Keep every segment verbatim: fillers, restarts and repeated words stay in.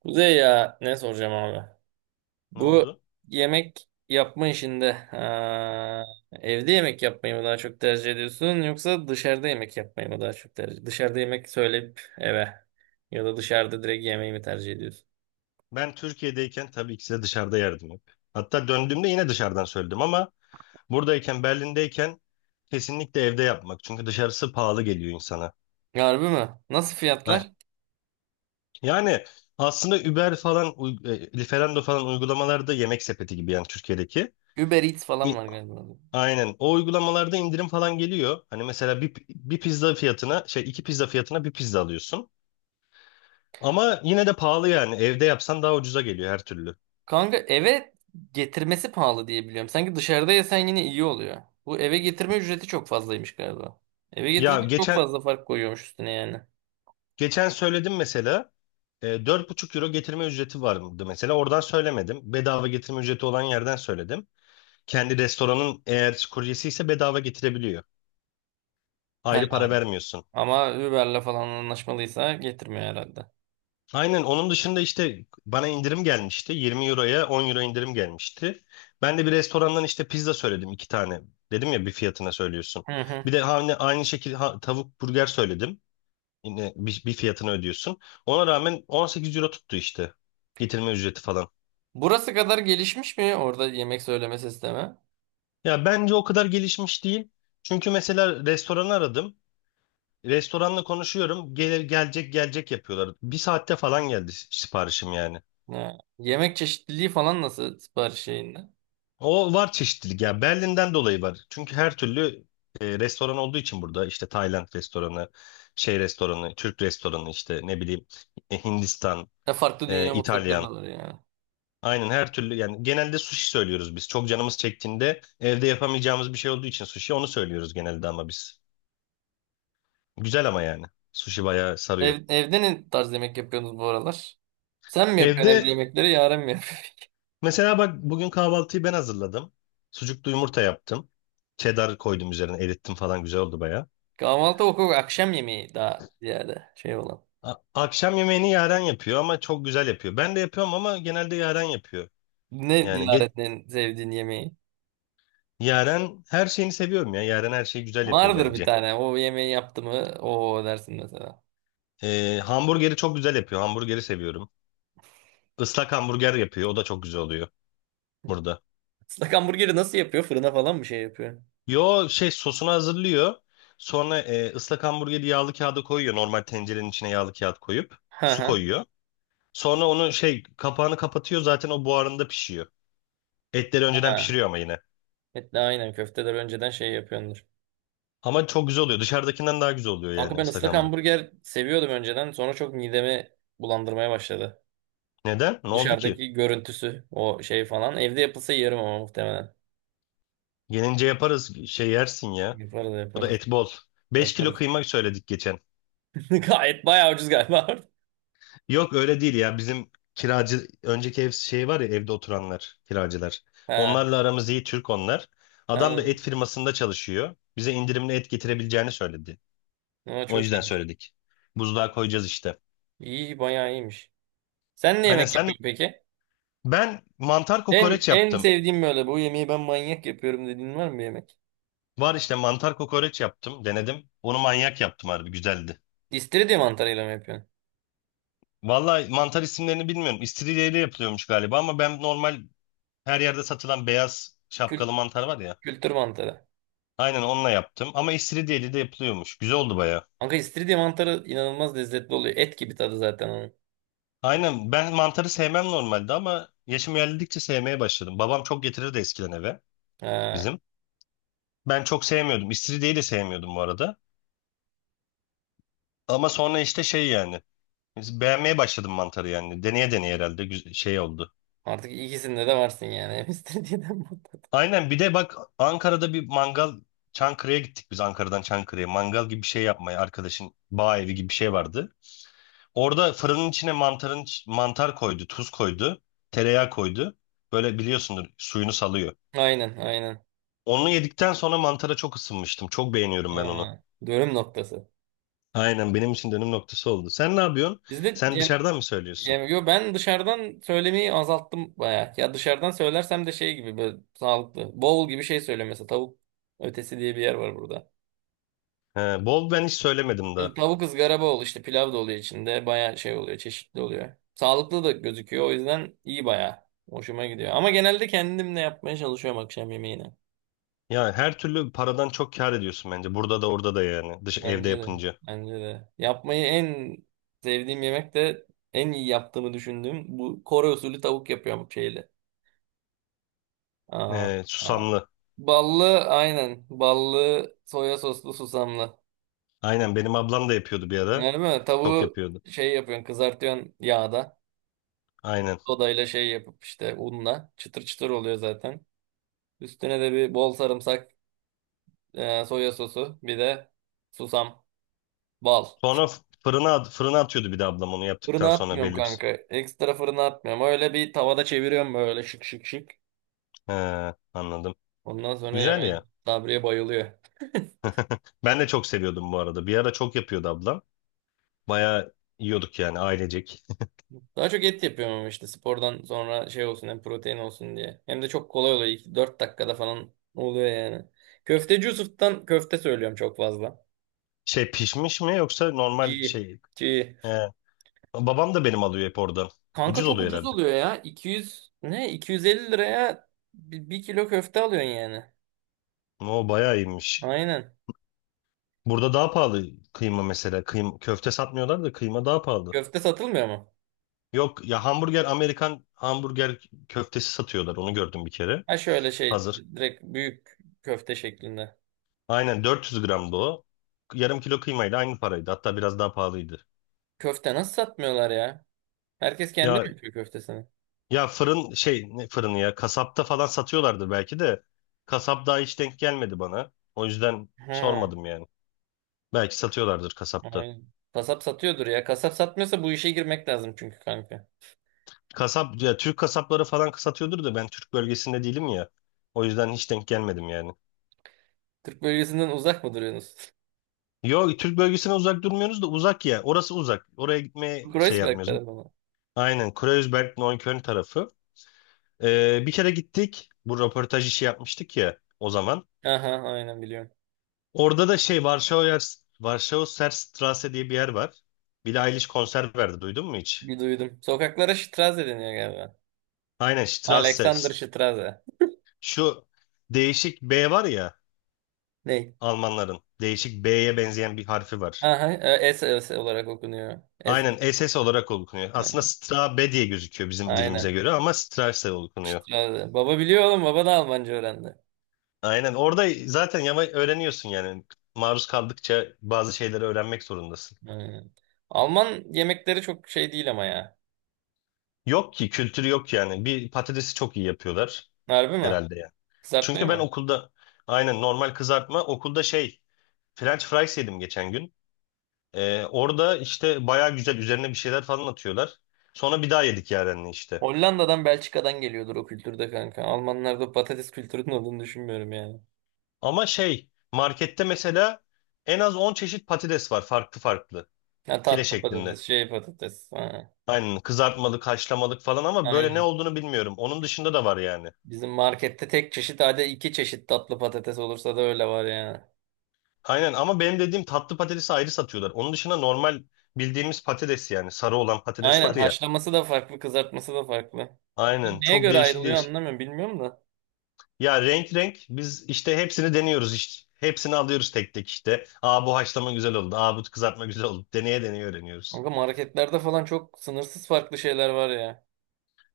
Kuzey ya ne soracağım abi? Ne Bu oldu? yemek yapma işinde ha, evde yemek yapmayı mı daha çok tercih ediyorsun yoksa dışarıda yemek yapmayı mı daha çok tercih? Dışarıda yemek söyleyip eve ya da dışarıda direkt yemeği mi tercih ediyorsun? Ben Türkiye'deyken tabii ki size dışarıda yerdim hep. Hatta döndüğümde yine dışarıdan söyledim ama buradayken Berlin'deyken kesinlikle evde yapmak. Çünkü dışarısı pahalı geliyor insana. Harbi mi? Nasıl Ha, fiyatlar? Yani aslında Uber falan, uy- e, Lieferando falan uygulamalarda yemek sepeti gibi yani Türkiye'deki. Uber Eats falan İ- var galiba. Aynen. O uygulamalarda indirim falan geliyor. Hani mesela bir, bir pizza fiyatına şey iki pizza fiyatına bir pizza alıyorsun. Ama yine de pahalı yani. Evde yapsan daha ucuza geliyor her türlü. Kanka eve getirmesi pahalı diye biliyorum. Sanki dışarıda yesen yine iyi oluyor. Bu eve getirme ücreti çok fazlaymış galiba. Eve Ya getirince çok geçen fazla fark koyuyormuş üstüne yani. geçen söyledim mesela. E, dört buçuk euro getirme ücreti vardı mesela. Oradan söylemedim. Bedava getirme ücreti olan yerden söyledim. Kendi restoranın eğer kuryesi ise bedava getirebiliyor. He, Ayrı para vermiyorsun. ama Uber'le falan anlaşmalıysa getirmiyor herhalde. Aynen onun dışında işte bana indirim gelmişti. Yirmi euroya on euro indirim gelmişti. Ben de bir restorandan işte pizza söyledim iki tane. Dedim ya bir fiyatına söylüyorsun. Hı hı. Bir de aynı aynı şekilde ha- tavuk burger söyledim. Yine bir, bir fiyatını ödüyorsun. Ona rağmen on sekiz euro tuttu işte. Getirme ücreti falan. Burası kadar gelişmiş mi orada yemek söyleme sistemi? Ya bence o kadar gelişmiş değil. Çünkü mesela restoranı aradım. Restoranla konuşuyorum. Gel, gelecek gelecek yapıyorlar. Bir saatte falan geldi si- siparişim yani. Ha, yemek çeşitliliği falan nasıl sipariş şeyinde? O var çeşitlilik ya. Berlin'den dolayı var. Çünkü her türlü e, restoran olduğu için burada işte Tayland restoranı, şey restoranı, Türk restoranı işte ne bileyim e, Hindistan, Ya farklı e, dünya mutfakları da İtalyan. var yani. Aynen her türlü yani genelde sushi söylüyoruz biz. Çok canımız çektiğinde evde yapamayacağımız bir şey olduğu için sushi onu söylüyoruz genelde ama biz. Güzel ama yani. Sushi bayağı sarıyor. Ev, evde ne tarz yemek yapıyorsunuz bu aralar? Sen mi yapıyorsun evde Evde yemekleri, Yaren mi yapıyor? mesela bak bugün kahvaltıyı ben hazırladım. Sucuklu yumurta yaptım. Cheddar koydum üzerine erittim falan güzel oldu baya. Kahvaltı okul akşam yemeği daha ziyade şey olan. A- Akşam yemeğini Yaren yapıyor ama çok güzel yapıyor. Ben de yapıyorum ama genelde Yaren yapıyor. Ne Yani ge- Yaren'in sevdiğin yemeği? Yaren her şeyini seviyorum ya. Yaren her şeyi güzel yapıyor Vardır bir bence. tane. O yemeği yaptı mı? O dersin mesela. Ee, hamburgeri çok güzel yapıyor. Hamburgeri seviyorum. Islak hamburger yapıyor. O da çok güzel oluyor burada. Islak hamburgeri nasıl yapıyor? Fırına falan mı şey yapıyor? Yo şey sosunu hazırlıyor. Sonra e, ıslak hamburgeri yağlı kağıda koyuyor. Normal tencerenin içine yağlı kağıt koyup Hı su hı. koyuyor. Sonra onu şey kapağını kapatıyor zaten o buharında pişiyor. Etleri önceden Ha. pişiriyor ama yine. Evet, de aynen köfteler önceden şey yapıyordur. Ama çok güzel oluyor. Dışarıdakinden daha güzel oluyor Kanka yani ben ıslak ıslak hamburger. hamburger seviyordum önceden. Sonra çok midemi bulandırmaya başladı. Neden? Ne oldu ki? Dışarıdaki görüntüsü, o şey falan. Evde yapılsa yerim ama muhtemelen. Gelince yaparız şey yersin ya. Yaparız Bu da yaparız. et bol. Beş kilo Yaparız. kıyma söyledik geçen. Gayet bayağı ucuz galiba. Yok öyle değil ya. Bizim kiracı önceki ev şey var ya evde oturanlar kiracılar. Ha. Onlarla aramız iyi Türk onlar. Adam da Ha. et firmasında çalışıyor. Bize indirimli et getirebileceğini söyledi. Ama O çok yüzden iyiymiş. söyledik. Buzluğa koyacağız işte. İyi bayağı iyiymiş. Sen ne Aynen yemek sen yapıyorsun peki? Ben mantar En kokoreç en yaptım. sevdiğim böyle bu yemeği ben manyak yapıyorum dediğin var mı bir yemek? Var işte mantar kokoreç yaptım. Denedim. Onu manyak yaptım harbi güzeldi. İstiridye mantarıyla mı yapıyorsun? Vallahi mantar isimlerini bilmiyorum. İstiridyeyle yapılıyormuş galiba ama ben normal her yerde satılan beyaz Kül şapkalı mantar var ya. kültür mantarı. Aynen onunla yaptım ama istiridyeyle de yapılıyormuş. Güzel oldu baya. Kanka istiridye mantarı inanılmaz lezzetli oluyor. Et gibi tadı zaten onun. Aynen ben mantarı sevmem normalde ama yaşım ilerledikçe sevmeye başladım. Babam çok getirirdi eskiden eve Ha. bizim. Ben çok sevmiyordum. İstiridyeyi de sevmiyordum bu arada. Ama sonra işte şey yani Biz Beğenmeye başladım mantarı yani. Deneye deneye herhalde güz- şey oldu. Artık ikisinde de varsın yani. Hem istiridyeden mantar. Aynen bir de bak Ankara'da bir mangal Çankırı'ya gittik biz Ankara'dan Çankırı'ya. Mangal gibi bir şey yapmaya arkadaşın bağ evi gibi bir şey vardı. Orada fırının içine mantarın iç- mantar koydu, tuz koydu, tereyağı koydu. Böyle biliyorsundur suyunu salıyor. Aynen aynen. Onu yedikten sonra mantara çok ısınmıştım. Çok beğeniyorum ben onu. Ha. Dönüm noktası. Aynen benim için dönüm noktası oldu. Sen ne yapıyorsun? Bizde. Sen dışarıdan mı söylüyorsun? Yani yo ben dışarıdan söylemeyi azalttım bayağı. Ya dışarıdan söylersem de şey gibi böyle sağlıklı. Bowl gibi şey söylüyorum mesela tavuk ötesi diye bir yer var burada. He, bol ben hiç söylemedim. Şimdi tavuk ızgara bowl işte pilav da oluyor içinde. Bayağı şey oluyor çeşitli oluyor. Sağlıklı da gözüküyor o yüzden iyi bayağı. Hoşuma gidiyor. Ama genelde kendimle yapmaya çalışıyorum akşam yemeğini. Yani her türlü paradan çok kâr ediyorsun bence. Burada da orada da yani. Dış evde Bence de. yapınca. Bence de. Yapmayı en sevdiğim yemek de en iyi yaptığımı düşündüğüm bu Kore usulü tavuk yapıyorum şeyle. Aa, Ee, aa. Susamlı. Ballı aynen. Ballı soya soslu susamlı. Aynen benim ablam da yapıyordu bir ara. Öyle mi? Çok Tavuğu yapıyordu. şey yapıyorsun kızartıyorsun yağda. Aynen. Sodayla şey yapıp işte unla. Çıtır çıtır oluyor zaten. Üstüne de bir bol sarımsak, e, soya sosu. Bir de susam. Bal. Sonra f- fırına at- fırına atıyordu bir de ablam onu yaptıktan Fırına sonra atmıyorum belli bir. kanka. Ekstra fırına atmıyorum. Öyle bir tavada çeviriyorum böyle şık şık şık. He, anladım. Ondan sonra Güzel yemeğin. ya. Sabriye bayılıyor. Ben de çok seviyordum bu arada. Bir ara çok yapıyordu ablam. Bayağı yiyorduk yani ailecek. Daha çok et yapıyorum ama işte spordan sonra şey olsun hem protein olsun diye. Hem de çok kolay oluyor. İlk dört dakikada falan oluyor yani. Köfteci Yusuf'tan köfte söylüyorum çok fazla. Şey pişmiş mi yoksa normal İyi. şey. İyi. He. Babam da benim alıyor hep oradan. Kanka Ucuz çok oluyor ucuz herhalde. oluyor ya. iki yüz ne? iki yüz elli liraya bir bir kilo köfte alıyorsun yani. O bayağı iyiymiş. Aynen. Burada daha pahalı kıyma mesela. Kıyma, köfte satmıyorlar da kıyma daha pahalı. Köfte satılmıyor mu? Yok ya hamburger Amerikan hamburger köftesi satıyorlar. Onu gördüm bir kere. Ha şöyle şey Hazır. direkt büyük köfte şeklinde. Aynen dört yüz gramdı o. Yarım kilo kıymayla aynı paraydı. Hatta biraz daha pahalıydı. Köfte nasıl satmıyorlar ya? Herkes kendi mi Ya yapıyor köftesini? ya fırın şey ne fırını ya kasapta falan satıyorlardır belki de kasap daha hiç denk gelmedi bana. O yüzden Hı. sormadım yani. Belki satıyorlardır kasapta. Aynen. Kasap satıyordur ya. Kasap satmıyorsa bu işe girmek lazım çünkü kanka. Kasap ya Türk kasapları falan satıyordur da ben Türk bölgesinde değilim ya. O yüzden hiç denk gelmedim yani. Türk bölgesinden uzak mı duruyorsunuz? Yok Türk bölgesinden uzak durmuyoruz da uzak ya. Orası uzak. Oraya gitmeye şey Kreuzberg yapmıyoruz. tarafı mı? Aynen. Kreuzberg, Neukölln tarafı. Ee, bir kere gittik. Bu röportaj işi yapmıştık ya o zaman. Aha aynen biliyorum. Orada da şey Varşova Varşova Serstrasse diye bir yer var. Billie Eilish konser verdi. Duydun mu hiç? Bir duydum. Sokaklara Straße deniyor galiba. Aynen Alexander Strasse. Straße. Şu Değişik B var ya Ne? Almanların. Değişik B'ye benzeyen bir harfi var. Aha, e, S, S olarak okunuyor. Aynen S. S S olarak okunuyor. Aslında Aynen. Stra B diye gözüküyor bizim dilimize Aynen. göre ama Strasse okunuyor. Straße. Baba biliyor oğlum. Baba da Almanca öğrendi. Aynen. Orada zaten yama öğreniyorsun yani. Maruz kaldıkça bazı şeyleri öğrenmek zorundasın. Aynen. Alman yemekleri çok şey değil ama ya. Yok ki kültürü yok yani. Bir patatesi çok iyi yapıyorlar Harbi mi? herhalde yani. Kızartmayı Çünkü ben mı? okulda aynen normal kızartma okulda şey French fries yedim geçen gün. Ee, orada işte baya güzel üzerine bir şeyler falan atıyorlar. Sonra bir daha yedik yarenle işte. Hollanda'dan Belçika'dan geliyordur o kültürde kanka. Almanlarda patates kültürünün olduğunu düşünmüyorum yani. Ama şey markette mesela en az on çeşit patates var farklı farklı Ha, file tatlı şeklinde. patates, şey patates. Ha, Aynen kızartmalık, haşlamalık falan ama böyle ne aynen. olduğunu bilmiyorum. Onun dışında da var yani. Bizim markette tek çeşit hadi iki çeşit tatlı patates olursa da öyle var yani. Aynen ama benim dediğim tatlı patatesi ayrı satıyorlar. Onun dışında normal bildiğimiz patates yani sarı olan patates Aynen var ya. haşlaması da farklı, kızartması da farklı. Aynen Neye çok göre değişik ayrılıyor değişik. anlamıyorum bilmiyorum da. Ya renk renk biz işte hepsini deniyoruz işte. Hepsini alıyoruz tek tek işte. Aa bu haşlama güzel oldu. Aa bu kızartma güzel oldu. Deneye deneye öğreniyoruz. Kanka marketlerde falan çok sınırsız farklı şeyler var ya.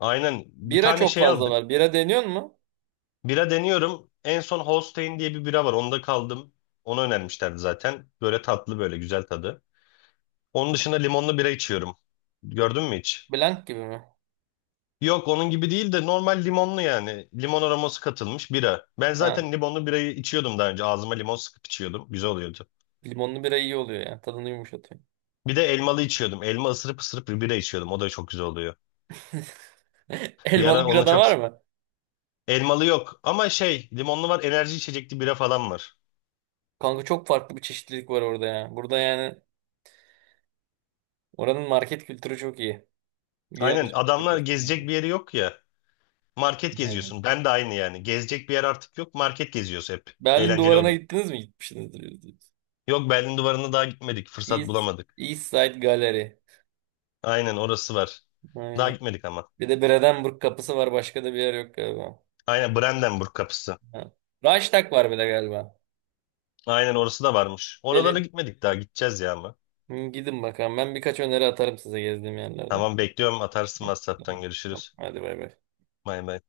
Aynen bir Bira tane çok şey fazla aldık. var. Bira deniyor mu? Bira deniyorum. En son Holstein diye bir bira var. Onda kaldım. Onu önermişlerdi zaten. Böyle tatlı böyle güzel tadı. Onun dışında limonlu bira içiyorum. Gördün mü hiç? Blank gibi mi? Yok onun gibi değil de normal limonlu yani. Limon aroması katılmış bira. Ben Ha, zaten limonlu birayı içiyordum daha önce. Ağzıma limon sıkıp içiyordum. Güzel oluyordu. limonlu bira iyi oluyor ya. Tadını yumuşatıyor. Bir de elmalı içiyordum. Elma ısırıp ısırıp bir bira içiyordum. O da çok güzel oluyor. Bir Elmalı ara bira onu da çok... var mı? Elmalı yok ama şey limonlu var enerji içecekli bira falan var. Kanka çok farklı bir çeşitlilik var orada ya. Burada yani oranın market kültürü çok iyi. İyi Aynen alışveriş adamlar yaparsın yani. gezecek bir yeri yok ya. Market Aynen. geziyorsun. Ben de aynı yani. Gezecek bir yer artık yok. Market geziyoruz hep. Berlin Eğlenceli duvarına oluyor. gittiniz mi? Gitmişsinizdir. Yüzde yüz. Yok Berlin duvarına daha gitmedik. Fırsat East, bulamadık. East Side Gallery. Aynen orası var. Daha Aynen. gitmedik ama. Bir de Brandenburg kapısı var. Başka da bir yer yok galiba. Aynen Brandenburg kapısı. Ha. Reichstag var bir de galiba. Aynen orası da varmış. Oralara Belin. gitmedik daha. Gideceğiz ya ama. Hı, gidin bakalım. Ben birkaç öneri atarım size gezdiğim yerlerden. Tamam bekliyorum. Atarsın Hı, WhatsApp'tan. tamam. Görüşürüz. Hadi bay bay. Bay bay.